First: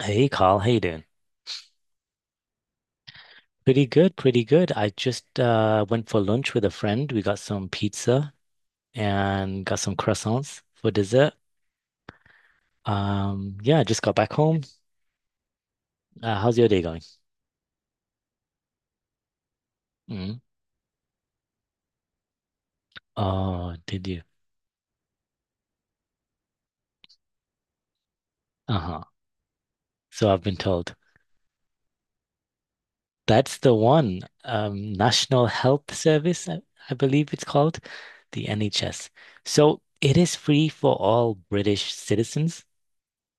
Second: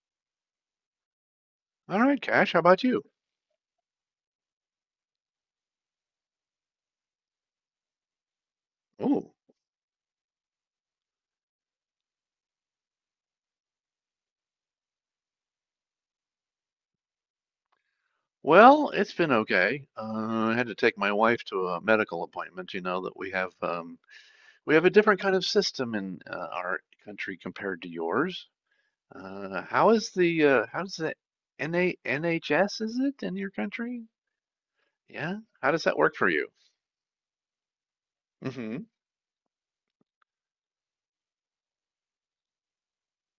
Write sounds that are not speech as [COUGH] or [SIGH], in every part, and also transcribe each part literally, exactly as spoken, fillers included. Hey Carl, how you doing? All right, Cash, how about you? Pretty good, pretty good. I just uh, went for lunch with a friend. We got some pizza Oh, and got some croissants for dessert. Um, yeah, just got back home. Uh, how's your day going? well, it's been okay. Mm. Uh, I had to take my wife to a medical appointment. You know that we have Oh, um, did you? we have a different kind of system in uh, our country compared to yours. Uh-huh. Uh, how is So I've the been uh, how told. does the N a N H S, is it in your That's the country? one. Um, Yeah, National how does Health that work for Service, you? I, I believe it's called, the Mm-hmm. N H S. So it is free for all British citizens.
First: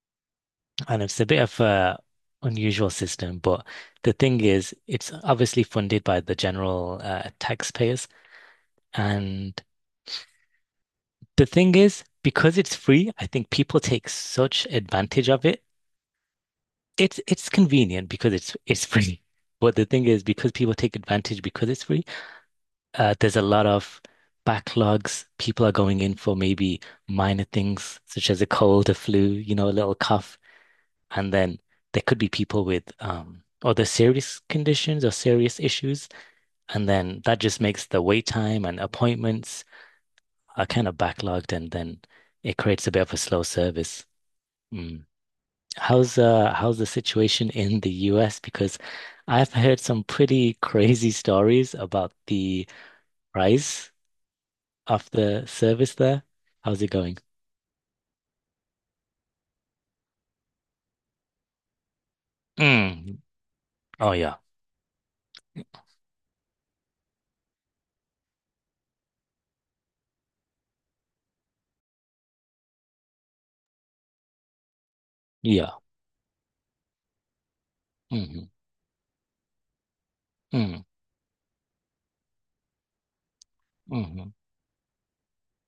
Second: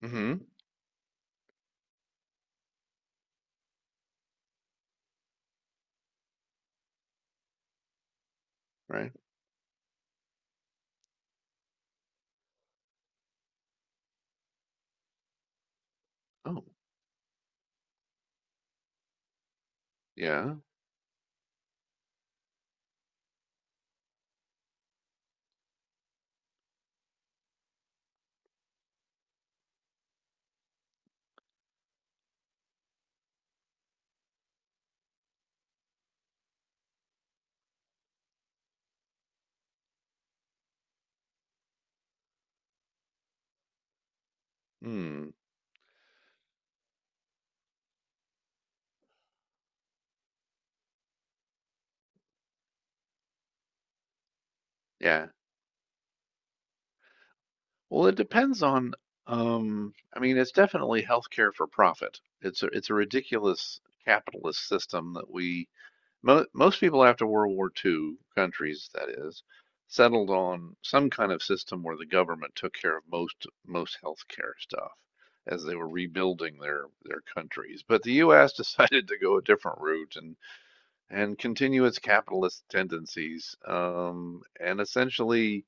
Mm-hmm. And it's a bit of a unusual system, but the thing is, it's obviously funded by the general uh, taxpayers. Right. And the thing is, because it's free, I think people take such advantage of it. Oh, It's it's convenient because it's it's free. [LAUGHS] But the thing is, because yeah. people take advantage because it's free, uh, there's a lot of backlogs. People are going in for maybe minor things such as a cold, a flu, you know, a little cough. And then there could be people with um, other serious conditions or serious issues. And then that just makes the wait time and appointments are kind of backlogged, and then it creates a bit of a slow service. Mm. Hmm. How's uh how's the situation in the U S? Because I've heard some pretty [LAUGHS] crazy stories about the price of Yeah. the service there. How's it going? Well, it depends on, um, I mean, it's definitely healthcare for profit. It's a, it's a Mm. ridiculous Oh yeah. capitalist system. That we, mo most people after World War two, countries that is, settled on some kind of system where the government took care of most most healthcare stuff as Yeah. they were rebuilding their their countries. But the Mm-hmm. U S [LAUGHS] decided to go a different route and Mm. and continue its capitalist tendencies, Mm-hmm. um, and essentially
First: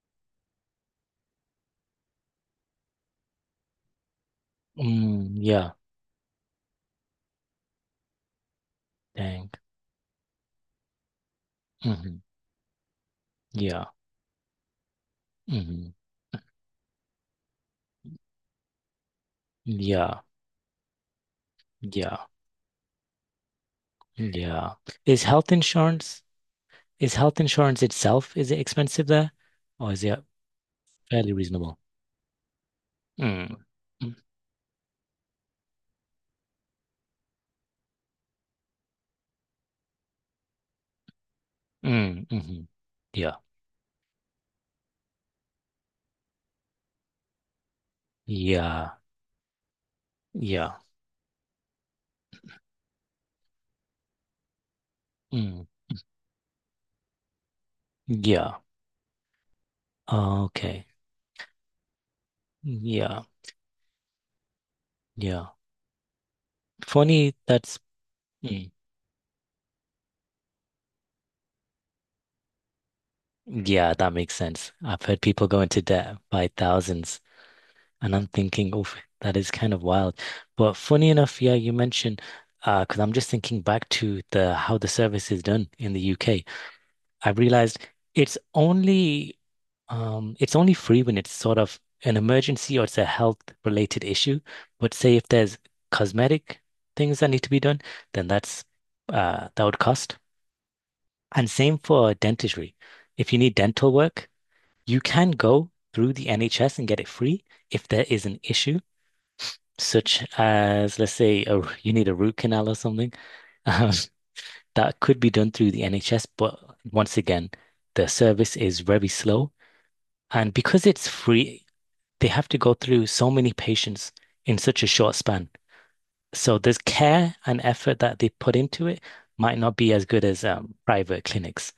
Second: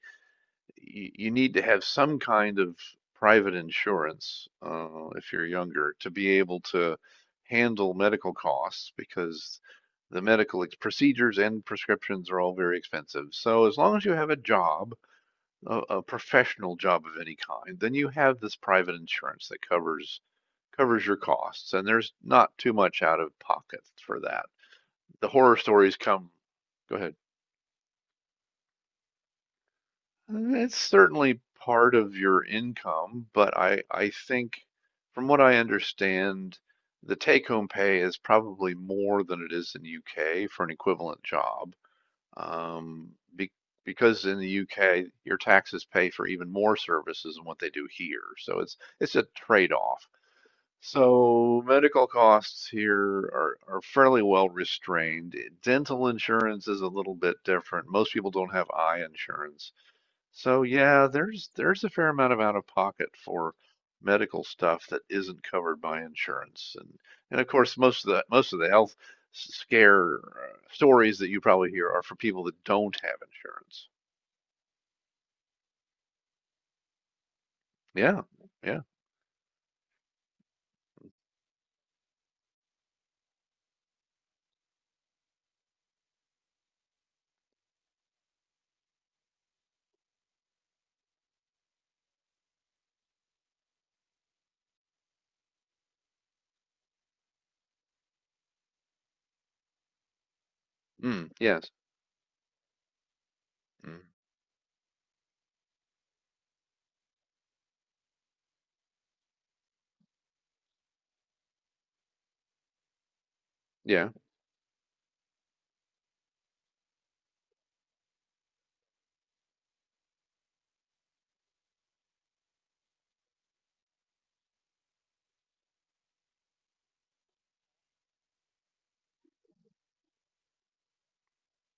you, you need to have some kind of private insurance uh, Mm. if you're Yeah. younger to be able to handle medical costs, Dang. because the medical procedures and Mm-hmm. prescriptions are all very expensive. So as Yeah. long as you have a job, a, Hmm. a professional job of any kind, then you have this private insurance that Yeah. covers covers your costs, and there's Yeah. not too much out of pocket for that. Yeah. Is The health horror stories insurance, come. Go ahead. is health insurance itself, is it expensive there? Or is it It's fairly certainly reasonable? part of your income, Mm. but I I Mm. think from what I understand, the take-home pay is probably more than it is in the U K for an equivalent job. Mm. Hmm. Um, Yeah. be, because in the U K, your taxes pay for even more services than what they do here. So it's Yeah. it's a trade-off. Yeah. So medical costs here are, are fairly well restrained. Mm. Dental insurance is a little bit different. Most people don't Yeah. have eye insurance. So Okay. yeah, there's there's a fair amount of out of pocket Yeah. for medical stuff that isn't Yeah. covered by insurance. And Funny, and of that's course most of the most of the mm. health s- scare uh, stories that you probably hear are for people that don't have insurance. Yeah, that makes sense. I've heard people go into debt by thousands. And Yeah. I'm thinking, Yeah. oh, that is kind of wild. But funny enough, yeah, you mentioned uh, because I'm just thinking back to the how the service is done in the U K. I realized it's only um it's only free when it's sort of an emergency or it's a health related issue. But say if there's cosmetic things that need to be done, then that's uh that would cost. Mm, And yes. same for dentistry. If you need dental Mm, work, you can go through the N H S and get it free if there is an issue such as, let's say, a, you need a root canal or something, [LAUGHS] um, yeah. that could be done through the N H S. But once again, the service is very slow. And because it's free, they have to go through so many patients in such a short span. So there's care and effort that they put into it might not be as good as um, private clinics.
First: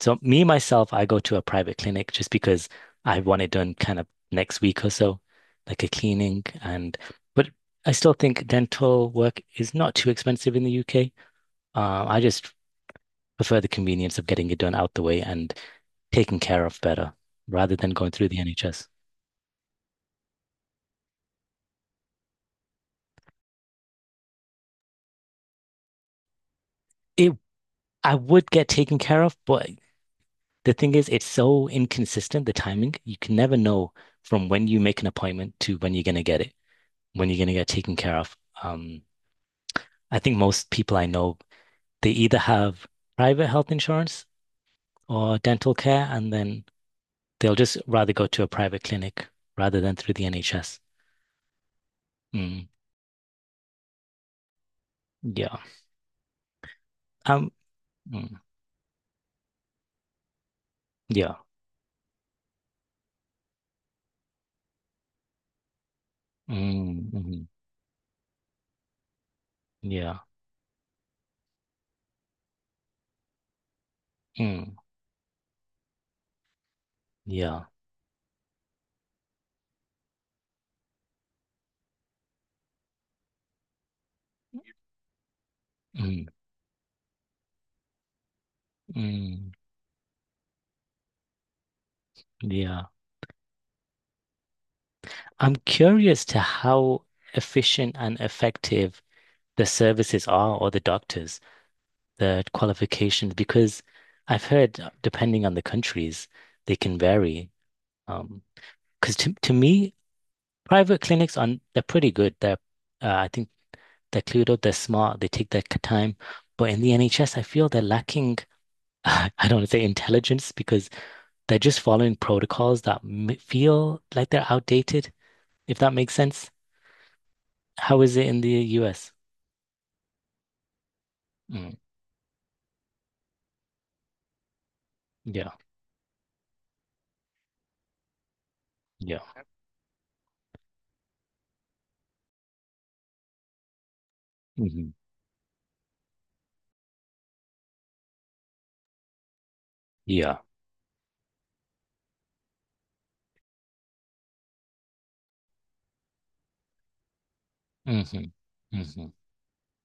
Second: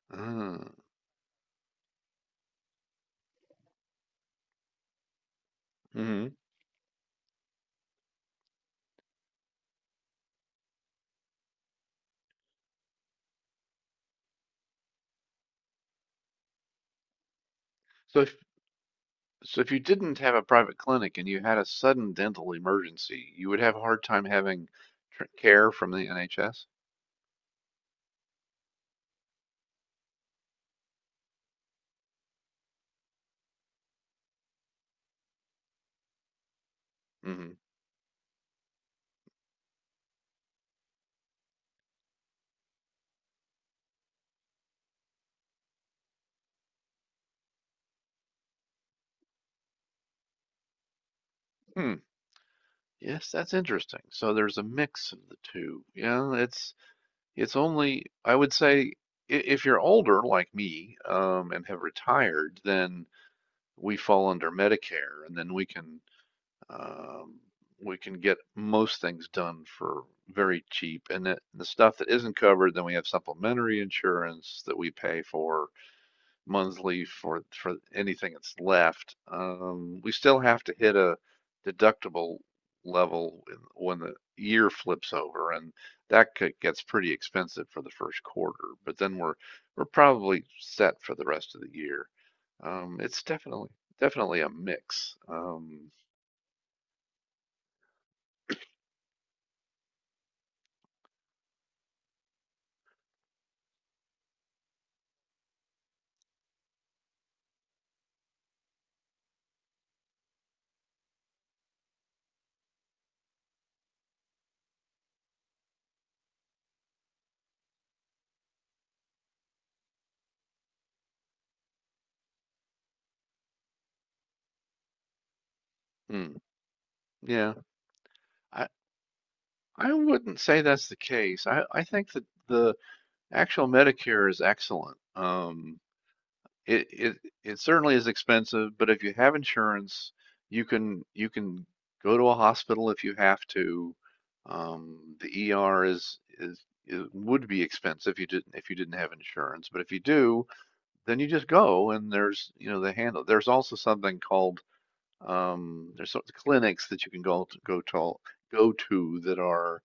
So me, Uh, myself, I go to a private clinic just because I want it done kind of next week or so, like a hmm. cleaning and but I still think dental work is not too expensive in the U K. Uh, I just prefer the convenience of getting it done out the way and taken care of better rather than going So through if the N H S. so if you didn't have a private clinic and you had a sudden dental emergency, you would have a hard time having tr care from the N H S. It I would get taken care of, but the thing is it's so inconsistent, the timing. You can never know from when you make an appointment to when you're gonna get it, when you're gonna Mm-hmm. get taken care of. Um, I think most people I know, they either have private health insurance or dental care, and then they'll just rather go to a private clinic rather than through the N H S. Mm, Yes, that's interesting. So there's a mix of the yeah. two. Yeah, it's Um, it's only, I mm, would say, i- if you're older like me yeah. um, and have retired, then we fall under Medicare, and then we can Mm, um, mhm, we can get most things done for yeah. very cheap. And that, the stuff that isn't covered, then we have supplementary insurance Mm, that we pay for monthly for, yeah. for anything that's left. Um, we still have to hit a deductible level in- when the year flips over, and Mm, that could, gets pretty expensive for the first quarter, but then we're, mm, we're probably set for the rest of the year. yeah. Um, it's definitely, definitely a mix. I'm Um, curious to how efficient and effective the services are or the doctors, the qualifications, because I've heard, uh, depending on the countries, they can vary. Um, Because to, to me, private clinics are they're pretty good. They're uh, I think they're clued up, they're smart, they take their time. But in the N H S, I feel they're lacking, [LAUGHS] I don't want to say intelligence because they're just following protocols that m feel like they're outdated, if that makes hmm, sense. yeah, How is it in the I, U S? I wouldn't say that's the case. I, Mm, I think that the actual Medicare is excellent. yeah, Um, it it it certainly is expensive, but if you yeah, have insurance, you can you can go to a hospital if you have to. hmm Um, the E R is is it would be expensive if you didn't if you didn't have insurance, but if you yeah, do, then you just go and there's, you know they handle. There's also something called, um, there's sort of clinics that you can go to, go hmm to hmm go to that are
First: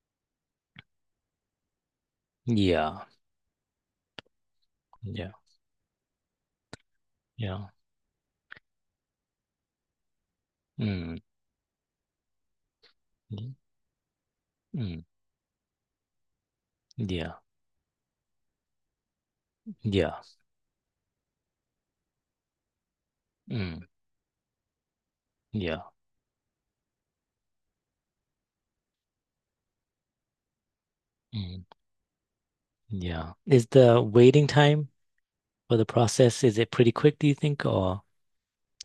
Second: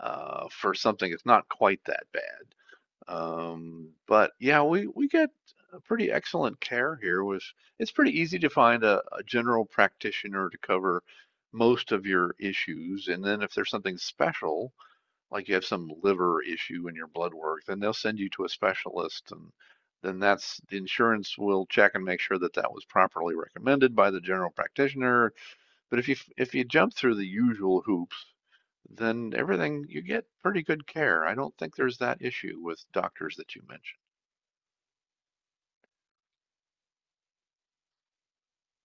uh, for something that's not quite that bad. yeah, Um, but yeah, we we get yeah, a pretty excellent care here. With yeah, it's pretty easy to find a, a general practitioner to cover mm, most of your issues, and then if there's something special, mm, like you have some liver issue in your yeah, blood work, then they'll send you to a specialist, and yeah, then that's the insurance will check and make sure that that was properly mm, recommended by the general practitioner. yeah. But if you if you jump through the usual hoops, then everything, you get pretty good care. I don't Mm. think there's that issue with Yeah. doctors that you Is the mentioned. waiting time for the process, is it pretty quick, do you think, or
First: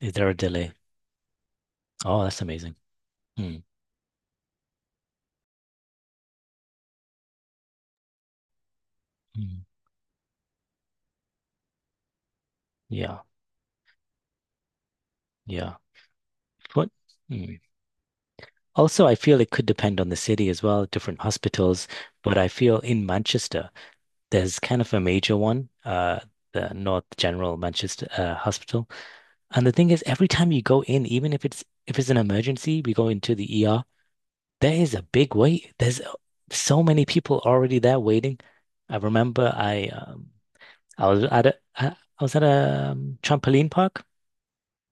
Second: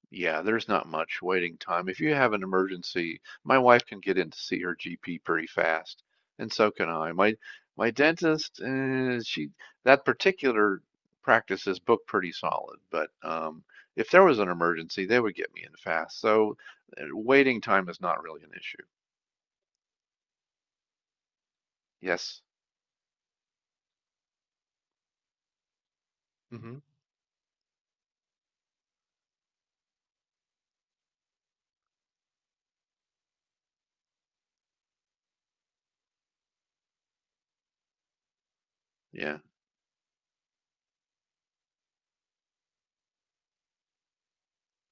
is there a Yeah, there's delay? not much waiting time. If you Oh, have that's an amazing. emergency, my Mm, wife can get in to see her G P pretty fast, and so can I. My my dentist, uh, she mm. that particular practice is booked pretty solid, but Yeah, um, if there was an emergency, they would get me yeah. in fast. So What? uh, waiting Mm. time is not really an issue. Also, I feel it could depend on the city as well, different hospitals, but Yes. I feel in Manchester, there's kind of a major one, uh, the Hmm. North General Manchester uh, Hospital. And the thing is, every time you go in, even if it's if it's an emergency, we go into the E R. There is a big wait. There's uh, so many people already there waiting. I Yeah. remember I um, I was at a I, I was at a um, trampoline park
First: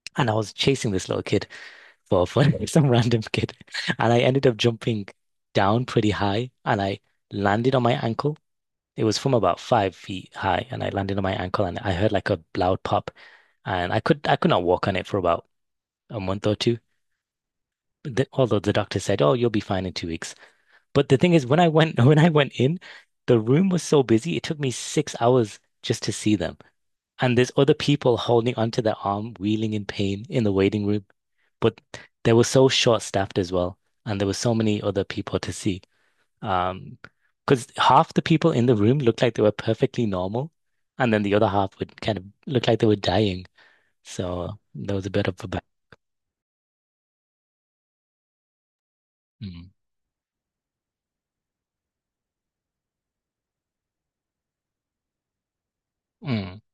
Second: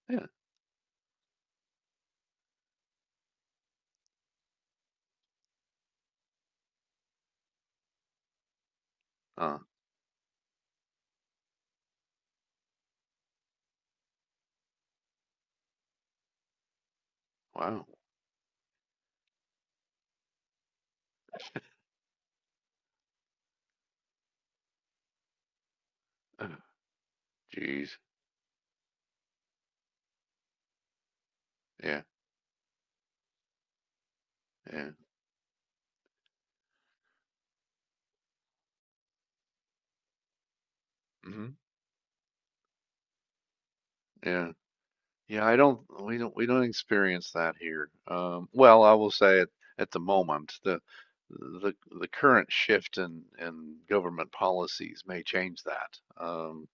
Yeah. and I was chasing this little kid for for [LAUGHS] some random kid, and I ended up jumping down pretty high and I landed on my ankle. It was from about Uh, five feet high, and I landed on my ankle and I heard like a loud pop, and I could I could not walk on it for about a month or two. wow. But the, although the doctor said, "Oh, you'll be fine in two weeks." But the thing is, when I went [LAUGHS] when I went in, the room was so busy, it took me six hours just to see Uh, them. And there's other Jeez. people holding onto their arm, wheeling in pain in the waiting room. But Yeah. they were so short-staffed as well, and there were so many Yeah. other people to see. Um, because half the people in the room looked like they were perfectly normal, and then the Hmm. other half would kind of look like they were dying. Yeah. So there was a bit of Yeah, a I ba- don't we don't we don't experience that here. Um, well, I will say at, Mm. at the moment the the the current shift in in government policies may change that. Mm. Um,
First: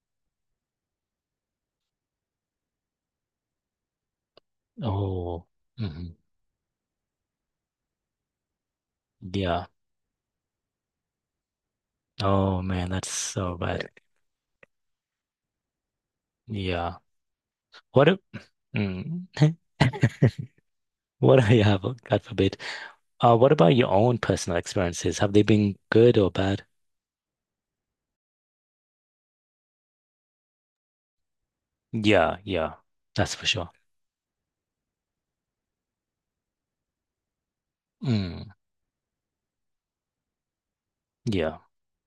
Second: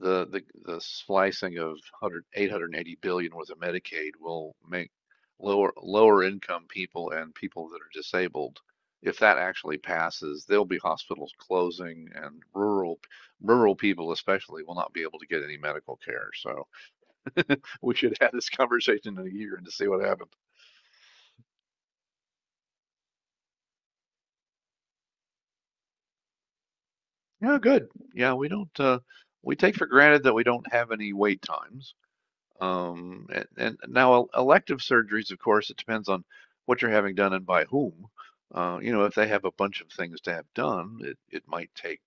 The the the slicing of one hundred eight hundred eighty billion worth of Medicaid will make Oh, lower hmm. lower income people and people that are disabled. If that Yeah. actually passes, there'll be hospitals closing, and Oh man, rural that's so rural bad. people especially will not be able to get any medical care. So Yeah. [LAUGHS] we What should a, have this conversation mm, in a [LAUGHS] year and to see what happened. what I have, God forbid. Uh, what about your own personal experiences? Have they been good or bad? Yeah, good. Yeah, we don't uh, we take for granted that we don't have any wait times. Yeah, yeah, Um, that's for and, sure. and now elective surgeries, of course, it depends on what you're having done and by whom. Mm, Uh, you know, if they have a bunch of things to have done, it, it yeah, might take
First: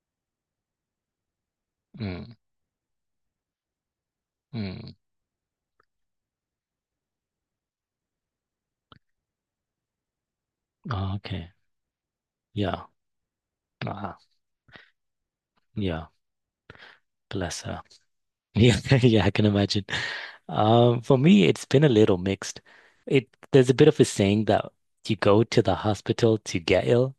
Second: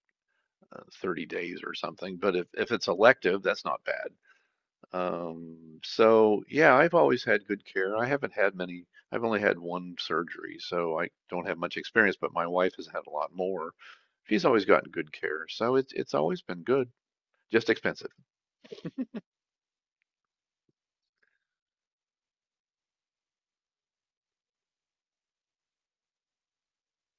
uh, thirty days or something. mm, But if, if it's elective, that's not bad. mm. Um, so yeah, I've always had good care. I haven't had many, I've only had one surgery, so I Oh, don't okay, have much experience, but my wife yeah, has had a lot more. uh, She's always gotten good care, so it's yeah, it's always been good, bless just her. [LAUGHS] expensive. Yeah, yeah, I can imagine. Um, for me, it's been a little mixed. It there's a bit of a saying that you go to the hospital to get ill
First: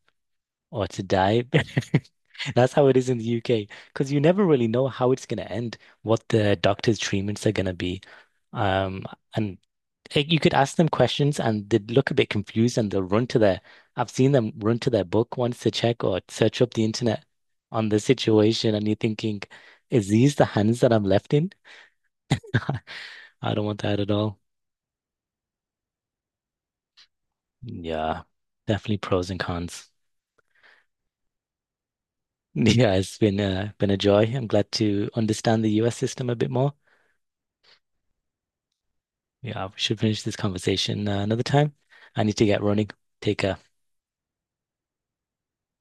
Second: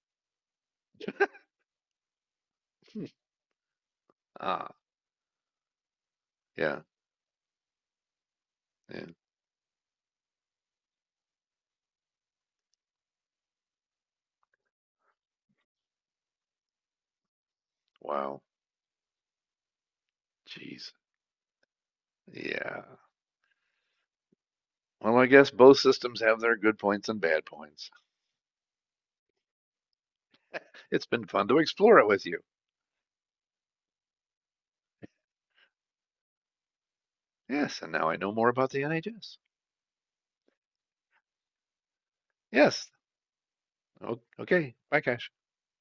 or to die. [LAUGHS] That's how it Hmm. is in the U K because you never really Ah, know how it's going to end, what the yeah, doctor's treatments are going to be. yeah. Um, and eh, you could ask them questions and they'd look a bit confused and they'll run to their, I've seen them run to their book once to check or search up the internet on the Wow. situation. And you're thinking, is these the hands that Jeez. I'm left in? Yeah. I don't want that at all. Well, I guess both systems have their good points and bad points. Yeah, definitely pros and cons. [LAUGHS] It's been fun to explore it with you. [LAUGHS] Yeah, it's been uh, been a joy. I'm glad to understand the U S system a bit more. Yes, and now I know more about the N H S. Yeah, we should finish this conversation uh, another time. I need to get Yes. running, take a O- Okay. Bye, Cash.